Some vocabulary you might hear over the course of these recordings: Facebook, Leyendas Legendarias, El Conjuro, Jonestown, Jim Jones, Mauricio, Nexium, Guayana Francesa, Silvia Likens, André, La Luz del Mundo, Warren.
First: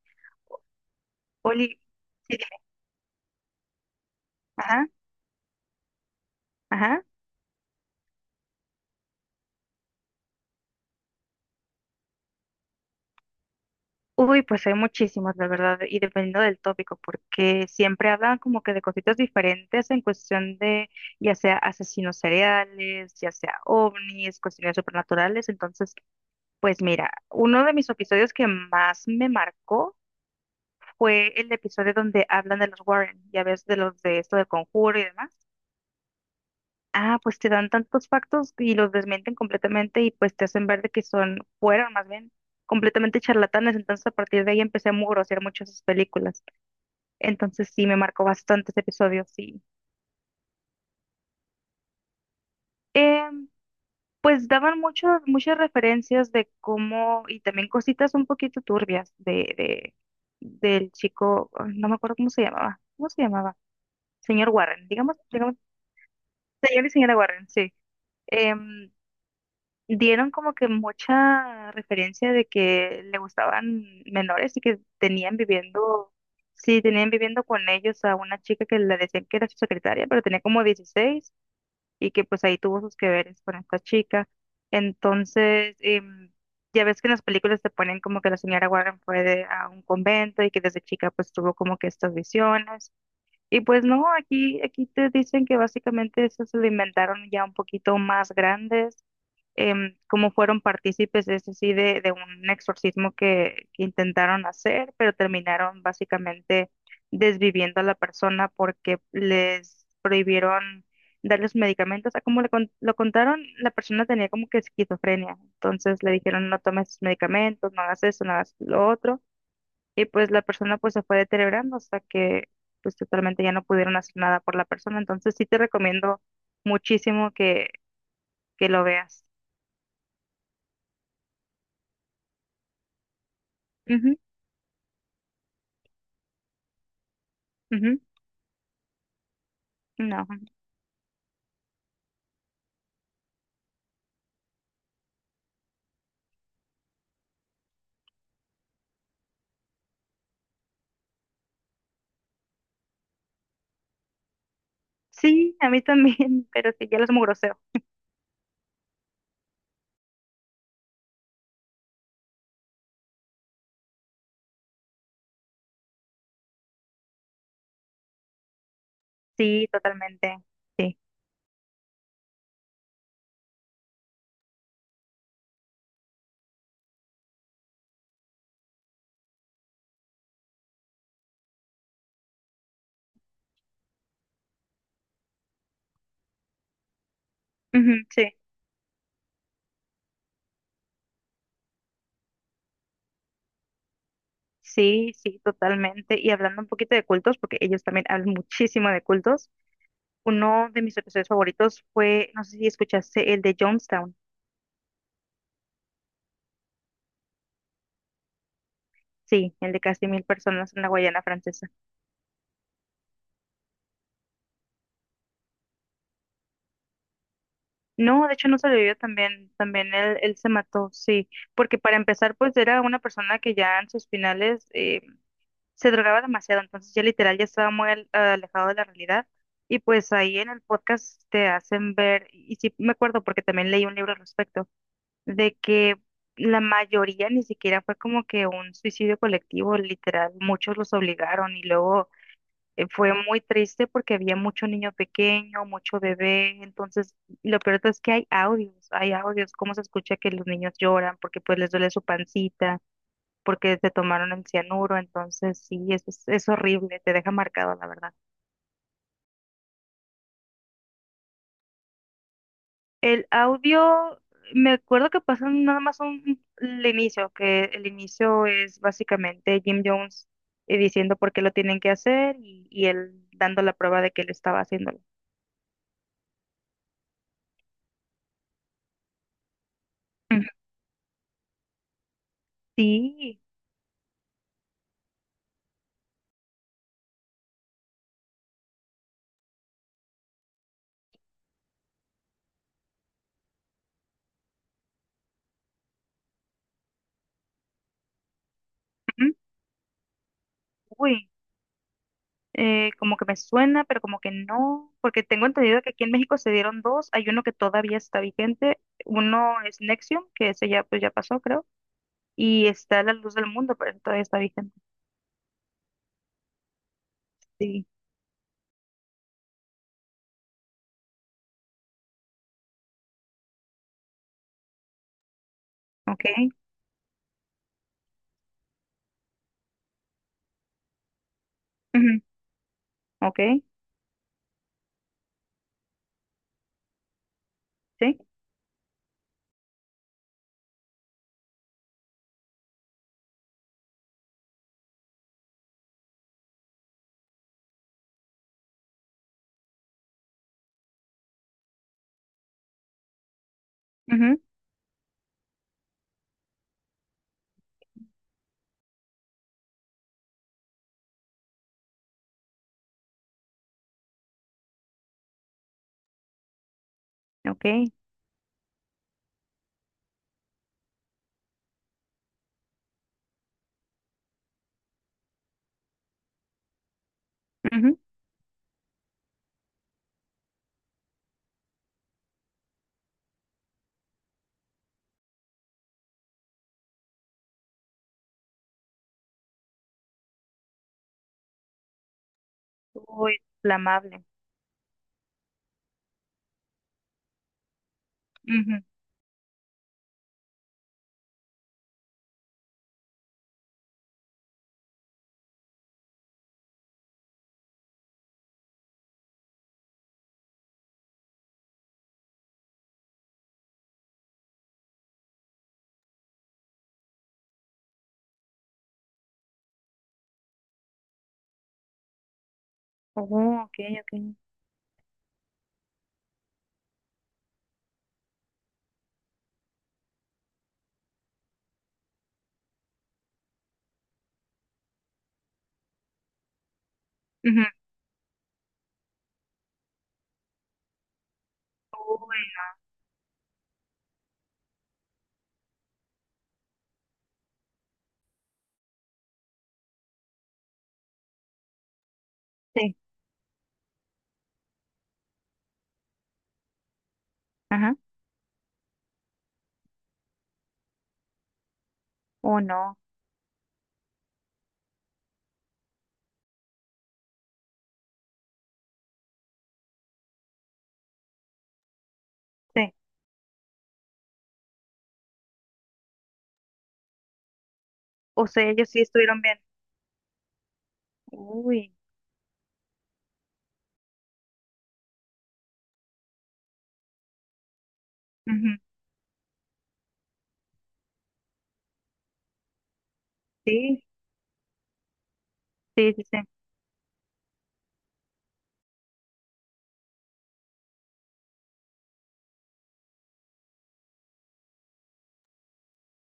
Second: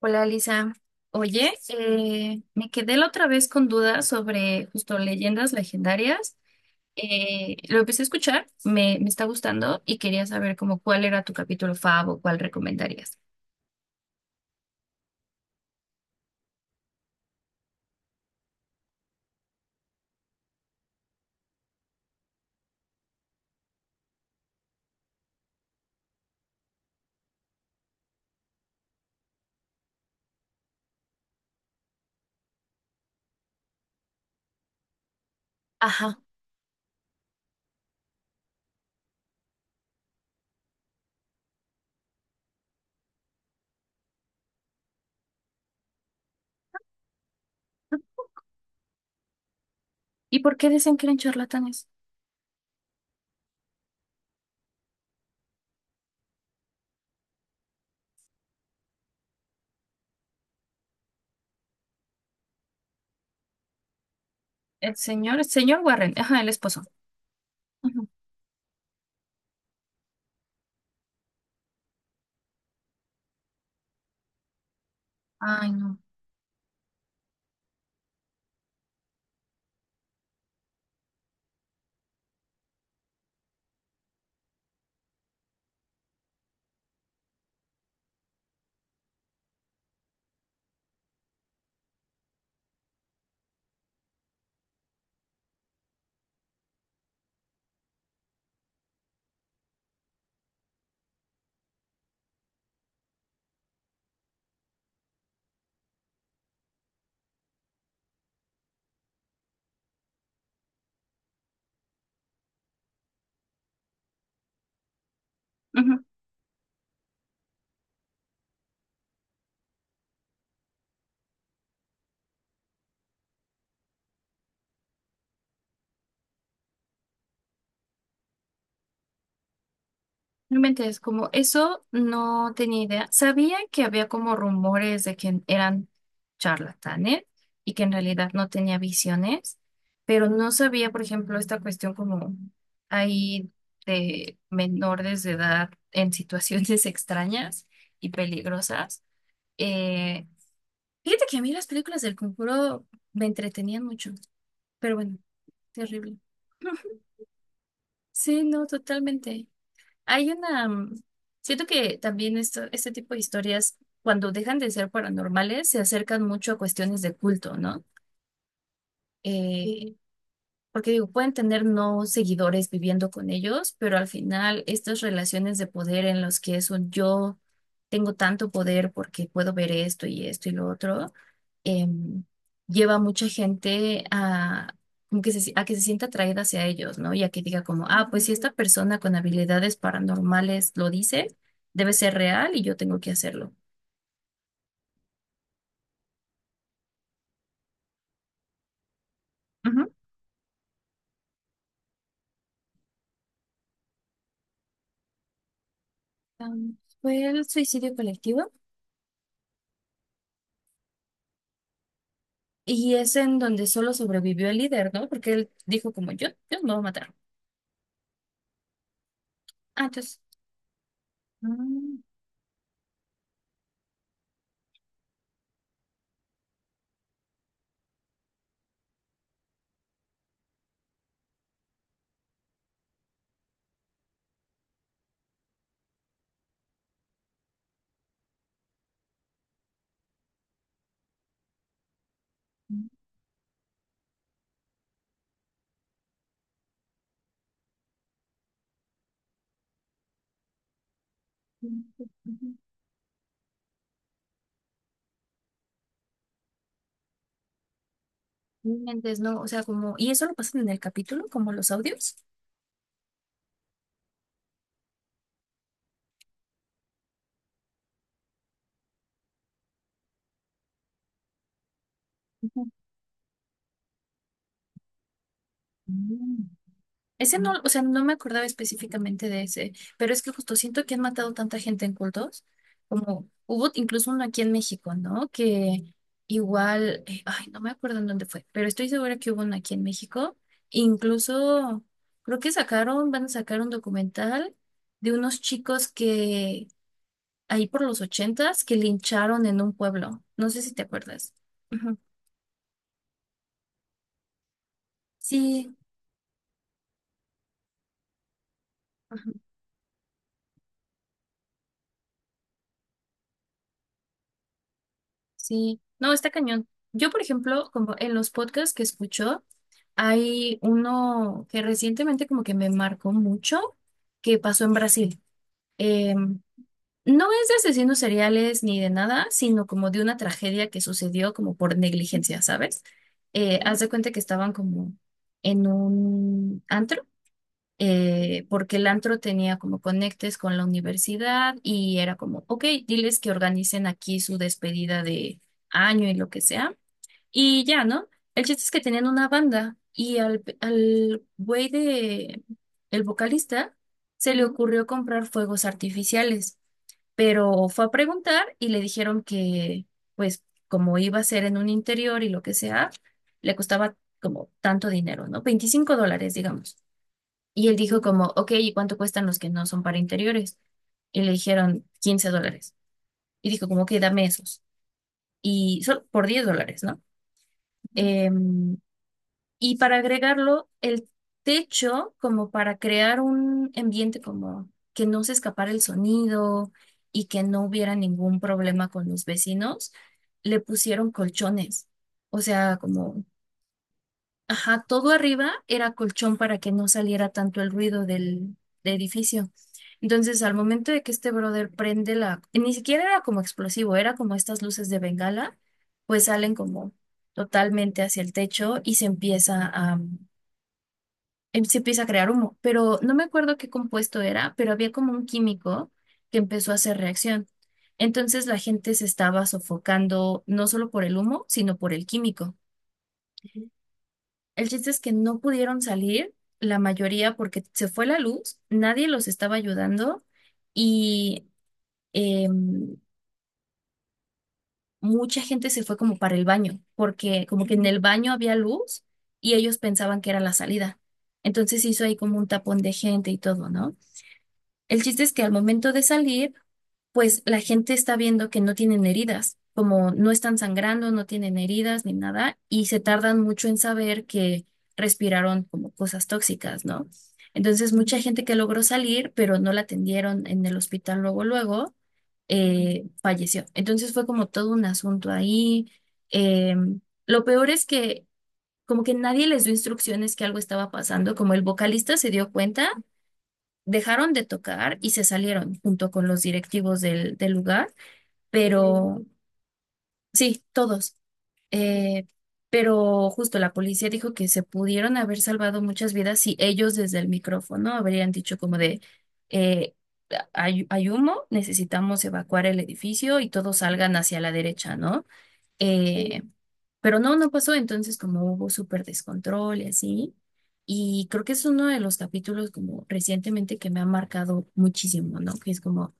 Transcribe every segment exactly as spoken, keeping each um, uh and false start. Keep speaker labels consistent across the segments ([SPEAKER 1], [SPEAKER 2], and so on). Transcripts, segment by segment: [SPEAKER 1] Hola, Lisa. Oye,
[SPEAKER 2] Oli, sí,
[SPEAKER 1] eh,
[SPEAKER 2] dime.
[SPEAKER 1] me quedé la otra vez con dudas sobre
[SPEAKER 2] Ajá,
[SPEAKER 1] justo Leyendas Legendarias.
[SPEAKER 2] ajá.
[SPEAKER 1] Eh, lo empecé a escuchar, me, me está gustando y quería saber como cuál era tu capítulo fav o cuál recomendarías.
[SPEAKER 2] Uy, pues hay muchísimos, la verdad, y dependiendo del tópico, porque siempre hablan como que de cositas diferentes en cuestión de, ya sea asesinos seriales, ya sea ovnis, cuestiones supernaturales. Entonces, pues mira, uno de mis episodios que más me marcó fue el episodio donde hablan de los Warren, ya ves, de los de esto del conjuro y demás.
[SPEAKER 1] Ajá.
[SPEAKER 2] Ah, pues te dan tantos factos y los desmienten completamente y pues te hacen ver de que son, fueron más bien, completamente charlatanes. Entonces a partir de ahí empecé a mugrosear mucho esas películas. Entonces sí, me marcó bastantes episodios, sí.
[SPEAKER 1] ¿Y por qué dicen que eran charlatanes?
[SPEAKER 2] Em, pues daban muchos, muchas referencias de cómo, y también cositas un poquito turbias de, de, del chico, ah, no me acuerdo cómo se llamaba, ¿cómo se llamaba? Señor Warren,
[SPEAKER 1] El
[SPEAKER 2] digamos,
[SPEAKER 1] señor, el
[SPEAKER 2] digamos,
[SPEAKER 1] señor Warren, ajá, el esposo.
[SPEAKER 2] señor y señora Warren, sí.
[SPEAKER 1] Ujú.
[SPEAKER 2] Em, dieron como que mucha referencia de que le gustaban menores y que tenían
[SPEAKER 1] Ay,
[SPEAKER 2] viviendo, sí, tenían viviendo con ellos a una chica que le decían que era su secretaria, pero tenía como dieciséis y que pues ahí tuvo sus que veres con esta chica. Entonces, em, ya ves que en las películas te ponen como que la señora Warren fue de- a un convento y que desde chica pues tuvo como que estas visiones y pues no, aquí, aquí te dicen que básicamente esos se lo inventaron ya un poquito más grandes, em, como fueron partícipes, es decir, de, de un exorcismo que, que intentaron hacer, pero terminaron básicamente desviviendo a la persona porque les prohibieron darles medicamentos. O sea, como le con- lo contaron, la persona tenía como que esquizofrenia,
[SPEAKER 1] no.
[SPEAKER 2] entonces le dijeron no tomes medicamentos, no hagas eso, no hagas lo otro. Y pues la persona pues se fue deteriorando hasta que pues totalmente ya no pudieron hacer nada por la persona. Entonces sí te recomiendo muchísimo que, que lo veas.
[SPEAKER 1] No inventes, como eso no tenía idea. Sabía que había
[SPEAKER 2] Ujú,
[SPEAKER 1] como rumores de que eran charlatanes y que en
[SPEAKER 2] ujú,
[SPEAKER 1] realidad no tenía visiones,
[SPEAKER 2] no.
[SPEAKER 1] pero no sabía, por ejemplo, esta cuestión como ahí de menores de edad en situaciones extrañas y peligrosas. Eh, Fíjate que a mí las películas del Conjuro me entretenían mucho, pero bueno,
[SPEAKER 2] Sí, a mí
[SPEAKER 1] terrible.
[SPEAKER 2] también, pero sí, ya lo es muy grosero.
[SPEAKER 1] Sí, no, totalmente. Hay una, mm, Siento que también esto, este tipo de historias, cuando dejan de ser paranormales, se acercan mucho a cuestiones de culto, ¿no?
[SPEAKER 2] Sí,
[SPEAKER 1] Eh,
[SPEAKER 2] totalmente.
[SPEAKER 1] Porque
[SPEAKER 2] Sí.
[SPEAKER 1] digo, pueden tener no seguidores viviendo con ellos, pero al final estas relaciones de poder en los que es un yo tengo tanto poder porque puedo ver esto y esto y lo otro, em, lleva a mucha gente a, como que se- a que se sienta atraída hacia ellos, ¿no? Y a que diga como,
[SPEAKER 2] Ujú,
[SPEAKER 1] ah,
[SPEAKER 2] sí.
[SPEAKER 1] pues si esta persona con habilidades paranormales lo dice, debe ser real y yo tengo que hacerlo.
[SPEAKER 2] Sí, sí, totalmente. Y hablando un poquito de cultos, porque ellos también hablan muchísimo de cultos,
[SPEAKER 1] Ujú.
[SPEAKER 2] uno de mis episodios favoritos fue, no sé si escuchaste, el de Jonestown.
[SPEAKER 1] Am, ¿Fue el suicidio colectivo?
[SPEAKER 2] Sí, el de casi mil personas en la Guayana Francesa.
[SPEAKER 1] Y es en donde solo sobrevivió el líder, ¿no? Porque él dijo como yo, yo no me voy a matar.
[SPEAKER 2] No, de hecho no sobrevivió también,
[SPEAKER 1] Ah,
[SPEAKER 2] también él,
[SPEAKER 1] entonces.
[SPEAKER 2] él se mató, sí, porque para
[SPEAKER 1] mm,
[SPEAKER 2] empezar pues era una persona que ya en sus finales eh, se drogaba demasiado, entonces ya literal ya estaba muy al- alejado de la realidad y pues ahí en el podcast te hacen ver, y sí me acuerdo porque también leí un libro al respecto, de que la mayoría ni siquiera fue como que un suicidio colectivo, literal, muchos los obligaron y luego eh, fue muy triste porque había mucho niño pequeño, mucho bebé, entonces lo peor es que hay audios, hay audios, cómo se escucha que los niños lloran porque pues les duele su pancita, porque se tomaron el cianuro, entonces sí, es, es, es horrible, te deja marcado la verdad.
[SPEAKER 1] Entonces, no, o sea, como, y eso lo pasan en el capítulo, como los audios.
[SPEAKER 2] El audio, me acuerdo que pasó nada más un, el inicio, que el inicio es básicamente Jim Jones eh, diciendo por qué lo tienen que hacer y, y él dando la prueba de que él estaba haciéndolo.
[SPEAKER 1] Ujú. Ese no, o sea, no me acordaba específicamente de ese, pero es que
[SPEAKER 2] Ujú.
[SPEAKER 1] justo siento que han matado tanta gente en cultos, como
[SPEAKER 2] Sí.
[SPEAKER 1] hubo incluso uno aquí en México, ¿no? Que igual, eh, ay, no me acuerdo en dónde fue, pero estoy segura que hubo uno aquí en México. Incluso creo que sacaron, van a sacar un documental de unos chicos que ahí por los ochentas que
[SPEAKER 2] Ujú.
[SPEAKER 1] lincharon en un pueblo. No sé si te
[SPEAKER 2] Uy.
[SPEAKER 1] acuerdas. Ujú.
[SPEAKER 2] eh, como que me suena, pero como que no, porque tengo
[SPEAKER 1] Sí.
[SPEAKER 2] entendido que aquí en México se dieron dos, hay uno que todavía está vigente, uno es Nexium, que ese ya pues ya pasó, creo, y está La Luz del Mundo, pero ese todavía está vigente.
[SPEAKER 1] Sí, no, está cañón. Yo, por ejemplo,
[SPEAKER 2] Sí,
[SPEAKER 1] como en los podcasts que escucho, hay uno que recientemente como que me marcó mucho, que pasó en Brasil. Eh,
[SPEAKER 2] ok,
[SPEAKER 1] no es de asesinos seriales ni de nada, sino como de una tragedia que sucedió como por
[SPEAKER 2] ujú,
[SPEAKER 1] negligencia, ¿sabes?
[SPEAKER 2] ok,
[SPEAKER 1] Eh, haz de cuenta que estaban como en un antro
[SPEAKER 2] sí,
[SPEAKER 1] eh, porque el antro tenía como conectes con la universidad y era como, ok, diles que organicen aquí su despedida de año y lo que sea. Y ya, ¿no? El chiste es que tenían una banda y al, al güey de, el vocalista, se
[SPEAKER 2] ujú,
[SPEAKER 1] le ocurrió comprar fuegos artificiales, pero fue a preguntar y le dijeron que, pues, como iba a ser en un interior y lo que sea, le costaba como tanto dinero, ¿no? Veinticinco dólares, digamos.
[SPEAKER 2] ok,
[SPEAKER 1] Y él dijo como, ok, ¿y cuánto cuestan los que no son para interiores? Y le dijeron quince dólares. Y dijo como, ok, dame esos. Y solo por diez dólares, ¿no?
[SPEAKER 2] ujú.
[SPEAKER 1] Em, y para agregarlo, el techo, como para crear un ambiente como que no se escapara el sonido y que no hubiera ningún problema con los vecinos, le pusieron colchones. O sea, como
[SPEAKER 2] Uy, inflamable.
[SPEAKER 1] ajá, todo arriba era colchón para que no saliera tanto el ruido del,
[SPEAKER 2] Ujú.
[SPEAKER 1] del edificio. Entonces, al momento de que este brother prende la, ni siquiera era como explosivo, era como estas luces de bengala, pues salen como totalmente hacia el techo y se empieza a, em- se empieza a crear humo. Pero no me acuerdo qué compuesto era, pero había como un químico que empezó a hacer reacción. Entonces la gente se estaba sofocando no solo por el humo, sino por el químico.
[SPEAKER 2] Oh, ok, ok.
[SPEAKER 1] El chiste es que no pudieron salir, la mayoría, porque se fue la luz, nadie los estaba ayudando y em, mucha gente se fue como para el baño, porque
[SPEAKER 2] Ujú.
[SPEAKER 1] como que en el baño había luz y ellos pensaban que era la salida. Entonces hizo ahí
[SPEAKER 2] Uy,
[SPEAKER 1] como un tapón de gente y todo, ¿no? El chiste es que al momento de salir, pues la gente está viendo que no tienen heridas, como no están sangrando, no tienen heridas ni nada, y
[SPEAKER 2] sí,
[SPEAKER 1] se tardan mucho en saber que respiraron como cosas tóxicas, ¿no?
[SPEAKER 2] ajá,
[SPEAKER 1] Entonces, mucha gente que logró salir, pero no la atendieron en el hospital luego, luego,
[SPEAKER 2] oh no,
[SPEAKER 1] eh, falleció. Entonces fue como todo un asunto ahí. Eh, lo peor es que como que nadie les dio instrucciones que algo estaba pasando, como el vocalista se dio
[SPEAKER 2] sí,
[SPEAKER 1] cuenta, dejaron de tocar y se salieron junto con los directivos del, del lugar,
[SPEAKER 2] o sea, ellos sí
[SPEAKER 1] pero
[SPEAKER 2] estuvieron bien.
[SPEAKER 1] sí, todos.
[SPEAKER 2] Uy,
[SPEAKER 1] Eh, pero justo la policía dijo que se pudieron haber salvado muchas vidas si ellos desde el micrófono habrían dicho
[SPEAKER 2] ujú.
[SPEAKER 1] como de, eh, hay, hay humo, necesitamos evacuar el edificio y todos
[SPEAKER 2] Sí,
[SPEAKER 1] salgan hacia la derecha, ¿no?
[SPEAKER 2] sí, sí,
[SPEAKER 1] Eh, pero no, no pasó, entonces como hubo súper descontrol y así. Y creo que es uno de los capítulos como recientemente que me ha marcado muchísimo, ¿no? Que es como,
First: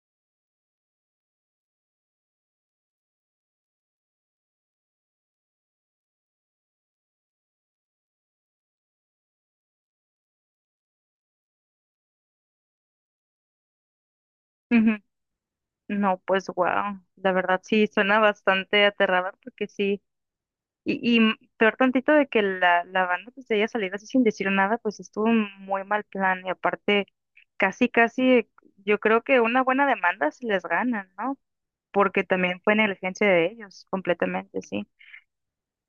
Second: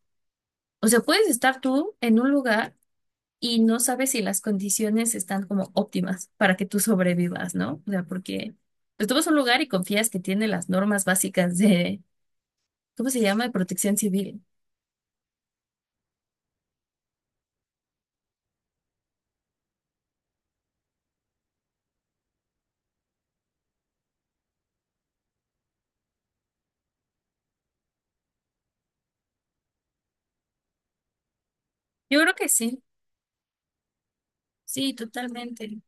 [SPEAKER 1] o sea, puedes estar tú en un lugar y no sabes si las condiciones están como óptimas para que tú sobrevivas, ¿no? O sea, porque pues, tú vas a un lugar y confías que tiene las normas básicas de, ¿cómo se llama? De protección civil.
[SPEAKER 2] sí. No, pues wow, la verdad sí suena bastante aterrador porque sí, y, y peor tantito de que la, la banda pues de ella salir así sin decir nada, pues estuvo un muy mal plan y aparte casi casi yo creo que una buena demanda se les gana, ¿no?
[SPEAKER 1] Yo
[SPEAKER 2] Porque
[SPEAKER 1] creo que
[SPEAKER 2] también fue
[SPEAKER 1] sí,
[SPEAKER 2] negligencia de ellos completamente, sí.
[SPEAKER 1] sí, totalmente.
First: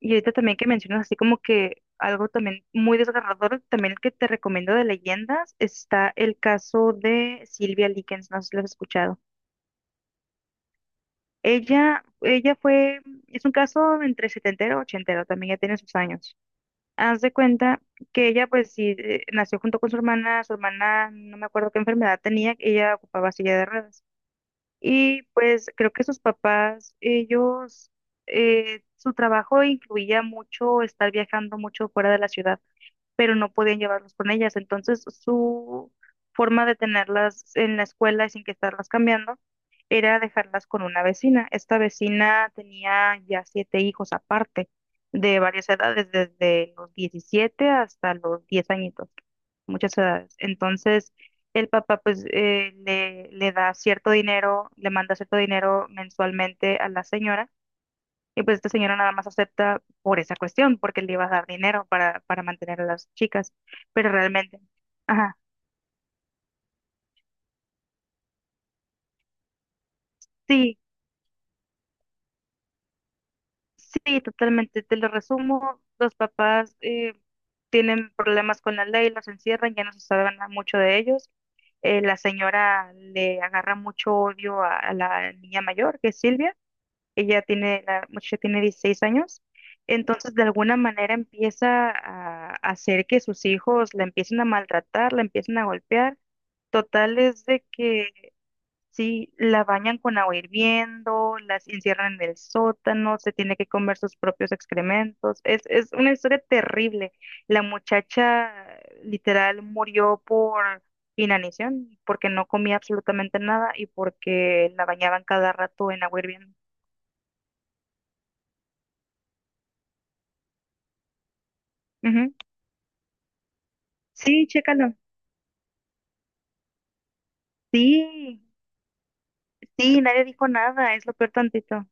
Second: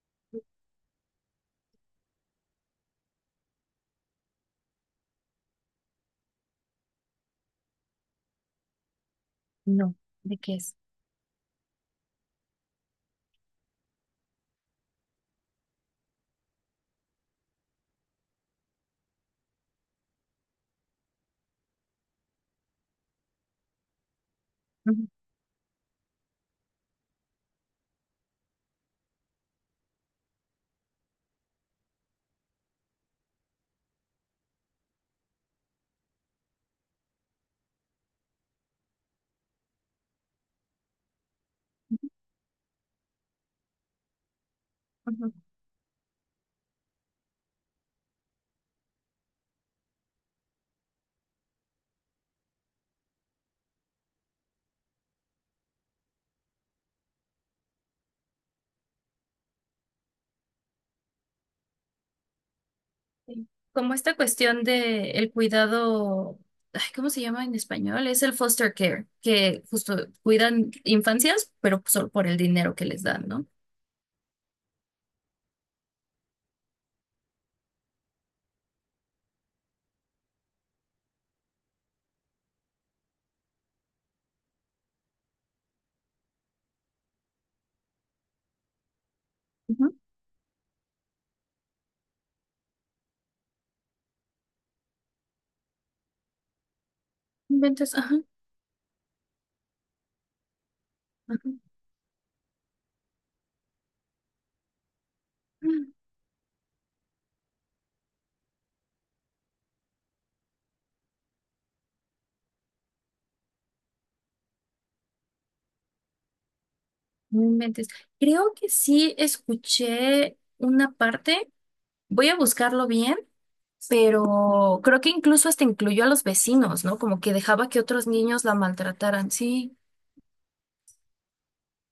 [SPEAKER 2] Y ahorita también que mencionas así como que algo también muy desgarrador, también el que te recomiendo de leyendas, está el caso de Silvia Likens, no sé si lo has escuchado.
[SPEAKER 1] No, ¿de qué es?
[SPEAKER 2] Ella, ella fue, es un caso entre setentero y ochentero, también ya tiene sus años. Haz de cuenta que ella, pues sí, eh, nació junto con su hermana, su hermana, no me acuerdo qué enfermedad tenía, ella ocupaba silla de ruedas.
[SPEAKER 1] Ujú,
[SPEAKER 2] Y pues creo que sus papás, ellos, eh, su trabajo incluía mucho estar viajando mucho fuera de la ciudad pero no podían llevarlos con ellas. Entonces, su forma de tenerlas en la escuela y sin que estarlas cambiando era dejarlas con una vecina. Esta vecina tenía ya siete hijos aparte,
[SPEAKER 1] ujú.
[SPEAKER 2] de varias edades, desde los diecisiete hasta los diez añitos, muchas edades. Entonces, el papá pues eh, le, le da cierto dinero, le manda cierto dinero mensualmente a la señora y pues esta señora nada más acepta por esa cuestión, porque le iba a dar dinero para, para mantener a las
[SPEAKER 1] Sí.
[SPEAKER 2] chicas.
[SPEAKER 1] Como
[SPEAKER 2] Pero
[SPEAKER 1] esta
[SPEAKER 2] realmente,
[SPEAKER 1] cuestión de el
[SPEAKER 2] ajá,
[SPEAKER 1] cuidado, ay, ¿cómo se llama en español? Es el foster care, que justo cuidan
[SPEAKER 2] sí,
[SPEAKER 1] infancias, pero solo por el dinero que les dan, ¿no?
[SPEAKER 2] sí, totalmente. Te lo resumo, los papás eh, tienen problemas con la ley, los encierran, ya no se sabe nada mucho de ellos. Eh, la señora le agarra mucho odio a, a la niña mayor, que es Silvia. Ella tiene, la muchacha tiene dieciséis años.
[SPEAKER 1] Ujú.
[SPEAKER 2] Entonces, de alguna manera empieza a a hacer que sus hijos la empiecen a maltratar, la empiecen a golpear. Total es de
[SPEAKER 1] Inventes, ajá,
[SPEAKER 2] que sí, la bañan con agua hirviendo, las
[SPEAKER 1] ajá.
[SPEAKER 2] encierran en el sótano, se tiene que comer sus propios excrementos. Es, es una historia terrible. La muchacha literal murió por inanición, porque no comía absolutamente nada y porque la bañaban cada rato en agua hirviendo.
[SPEAKER 1] No inventes. Creo que sí escuché una parte, voy
[SPEAKER 2] Ujú.
[SPEAKER 1] a buscarlo bien,
[SPEAKER 2] Sí,
[SPEAKER 1] pero
[SPEAKER 2] chécalo.
[SPEAKER 1] creo que incluso hasta incluyó a los vecinos, ¿no? Como que dejaba que otros
[SPEAKER 2] Sí,
[SPEAKER 1] niños la maltrataran. Sí.
[SPEAKER 2] sí, nadie dijo nada, es lo peor tantito.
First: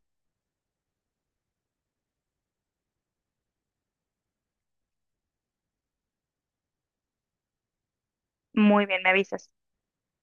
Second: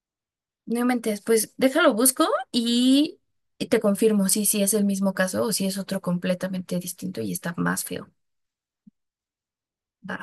[SPEAKER 1] No inventes, pues déjalo busco y, y te confirmo si, si es el mismo caso o si es otro completamente distinto y está más feo.
[SPEAKER 2] Muy bien, me avisas.
[SPEAKER 1] Va.